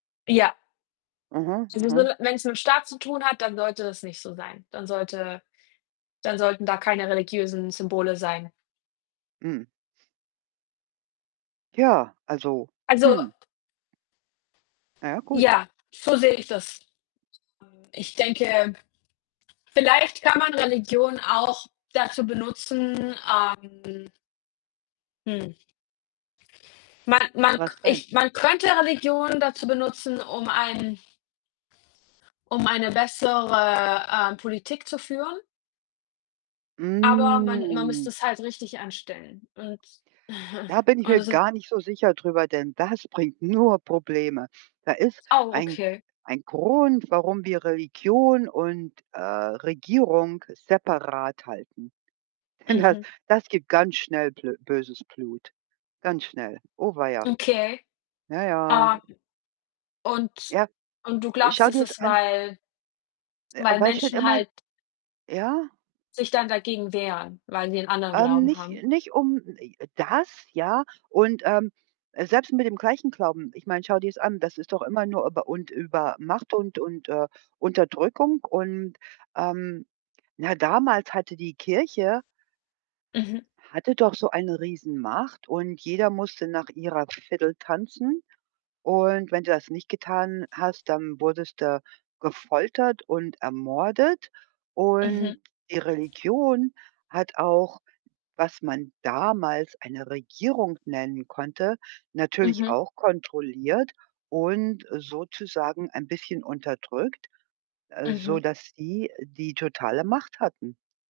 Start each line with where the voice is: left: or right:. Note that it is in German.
left: Ja.
right: Mhm,
left: Es ist nur
right: mhm.
left: 'ne wenn's mit dem Staat zu tun hat, dann sollte das nicht so sein. Dann sollte dann sollten da keine religiösen Symbole sein.
right: Hm. Ja, also,
left: Also
right: hm. Naja, gut.
left: Ja, so sehe ich das. Hm, ich denke vielleicht kann man Religion auch dazu benutzen, ähm hm. Man man k
right: Was denn?
left: ich man könnte Religion dazu benutzen, um ein um eine bessere, ähm, Politik zu führen. Aber man man müsste
right: Mm.
left: es halt richtig anstellen und
right: Da bin ich mir
left: ohne so
right: gar nicht so sicher drüber, denn das bringt nur Probleme. Da ist
left: Oh,
right: ein
left: okay.
right: ein Grund, warum wir Religion und, äh, Regierung separat halten. Denn das
left: Mhm.
right: das gibt ganz schnell blö böses Blut, ganz schnell. Oh weia.
left: Okay.
right: Ja, ja.
left: Ah. Und
right: Ja,
left: und du
right: äh,
left: glaubst
right: schau
left: das
right: dir's
left: ist
right: an.
left: weil
right: Äh,
left: weil
right: weil schon schon
left: Menschen
right: immer
left: halt
right: ja.
left: sich dann dagegen wehren, weil die 'nen anderen
right: Ähm,
left: Glauben
right: nicht,
left: haben?
right: nicht um [unintelligible] das, ja, und, ähm, selbst mit dem gleichen Glauben. Ich meine, schau dir's an, das ist doch immer nur über und über Macht und und, äh, Unterdrückung. Und, ähm na, damals hatte die Kirche
left: Mhm.
right: hatte doch so eine Riesenmacht und jeder musste nach ihrer Fidel tanzen. Und wenn du das nicht getan hast, dann wurdest du gefoltert und ermordet.
left: Mhm.
right: Und die Religion hat auch, was man damals eine Regierung nennen konnte, natürlich
left: Mhm.
right: auch kontrolliert und sozusagen ein bisschen unterdrückt, äh,
left: Mhm.
right: sodass sie, die totale Macht hatten.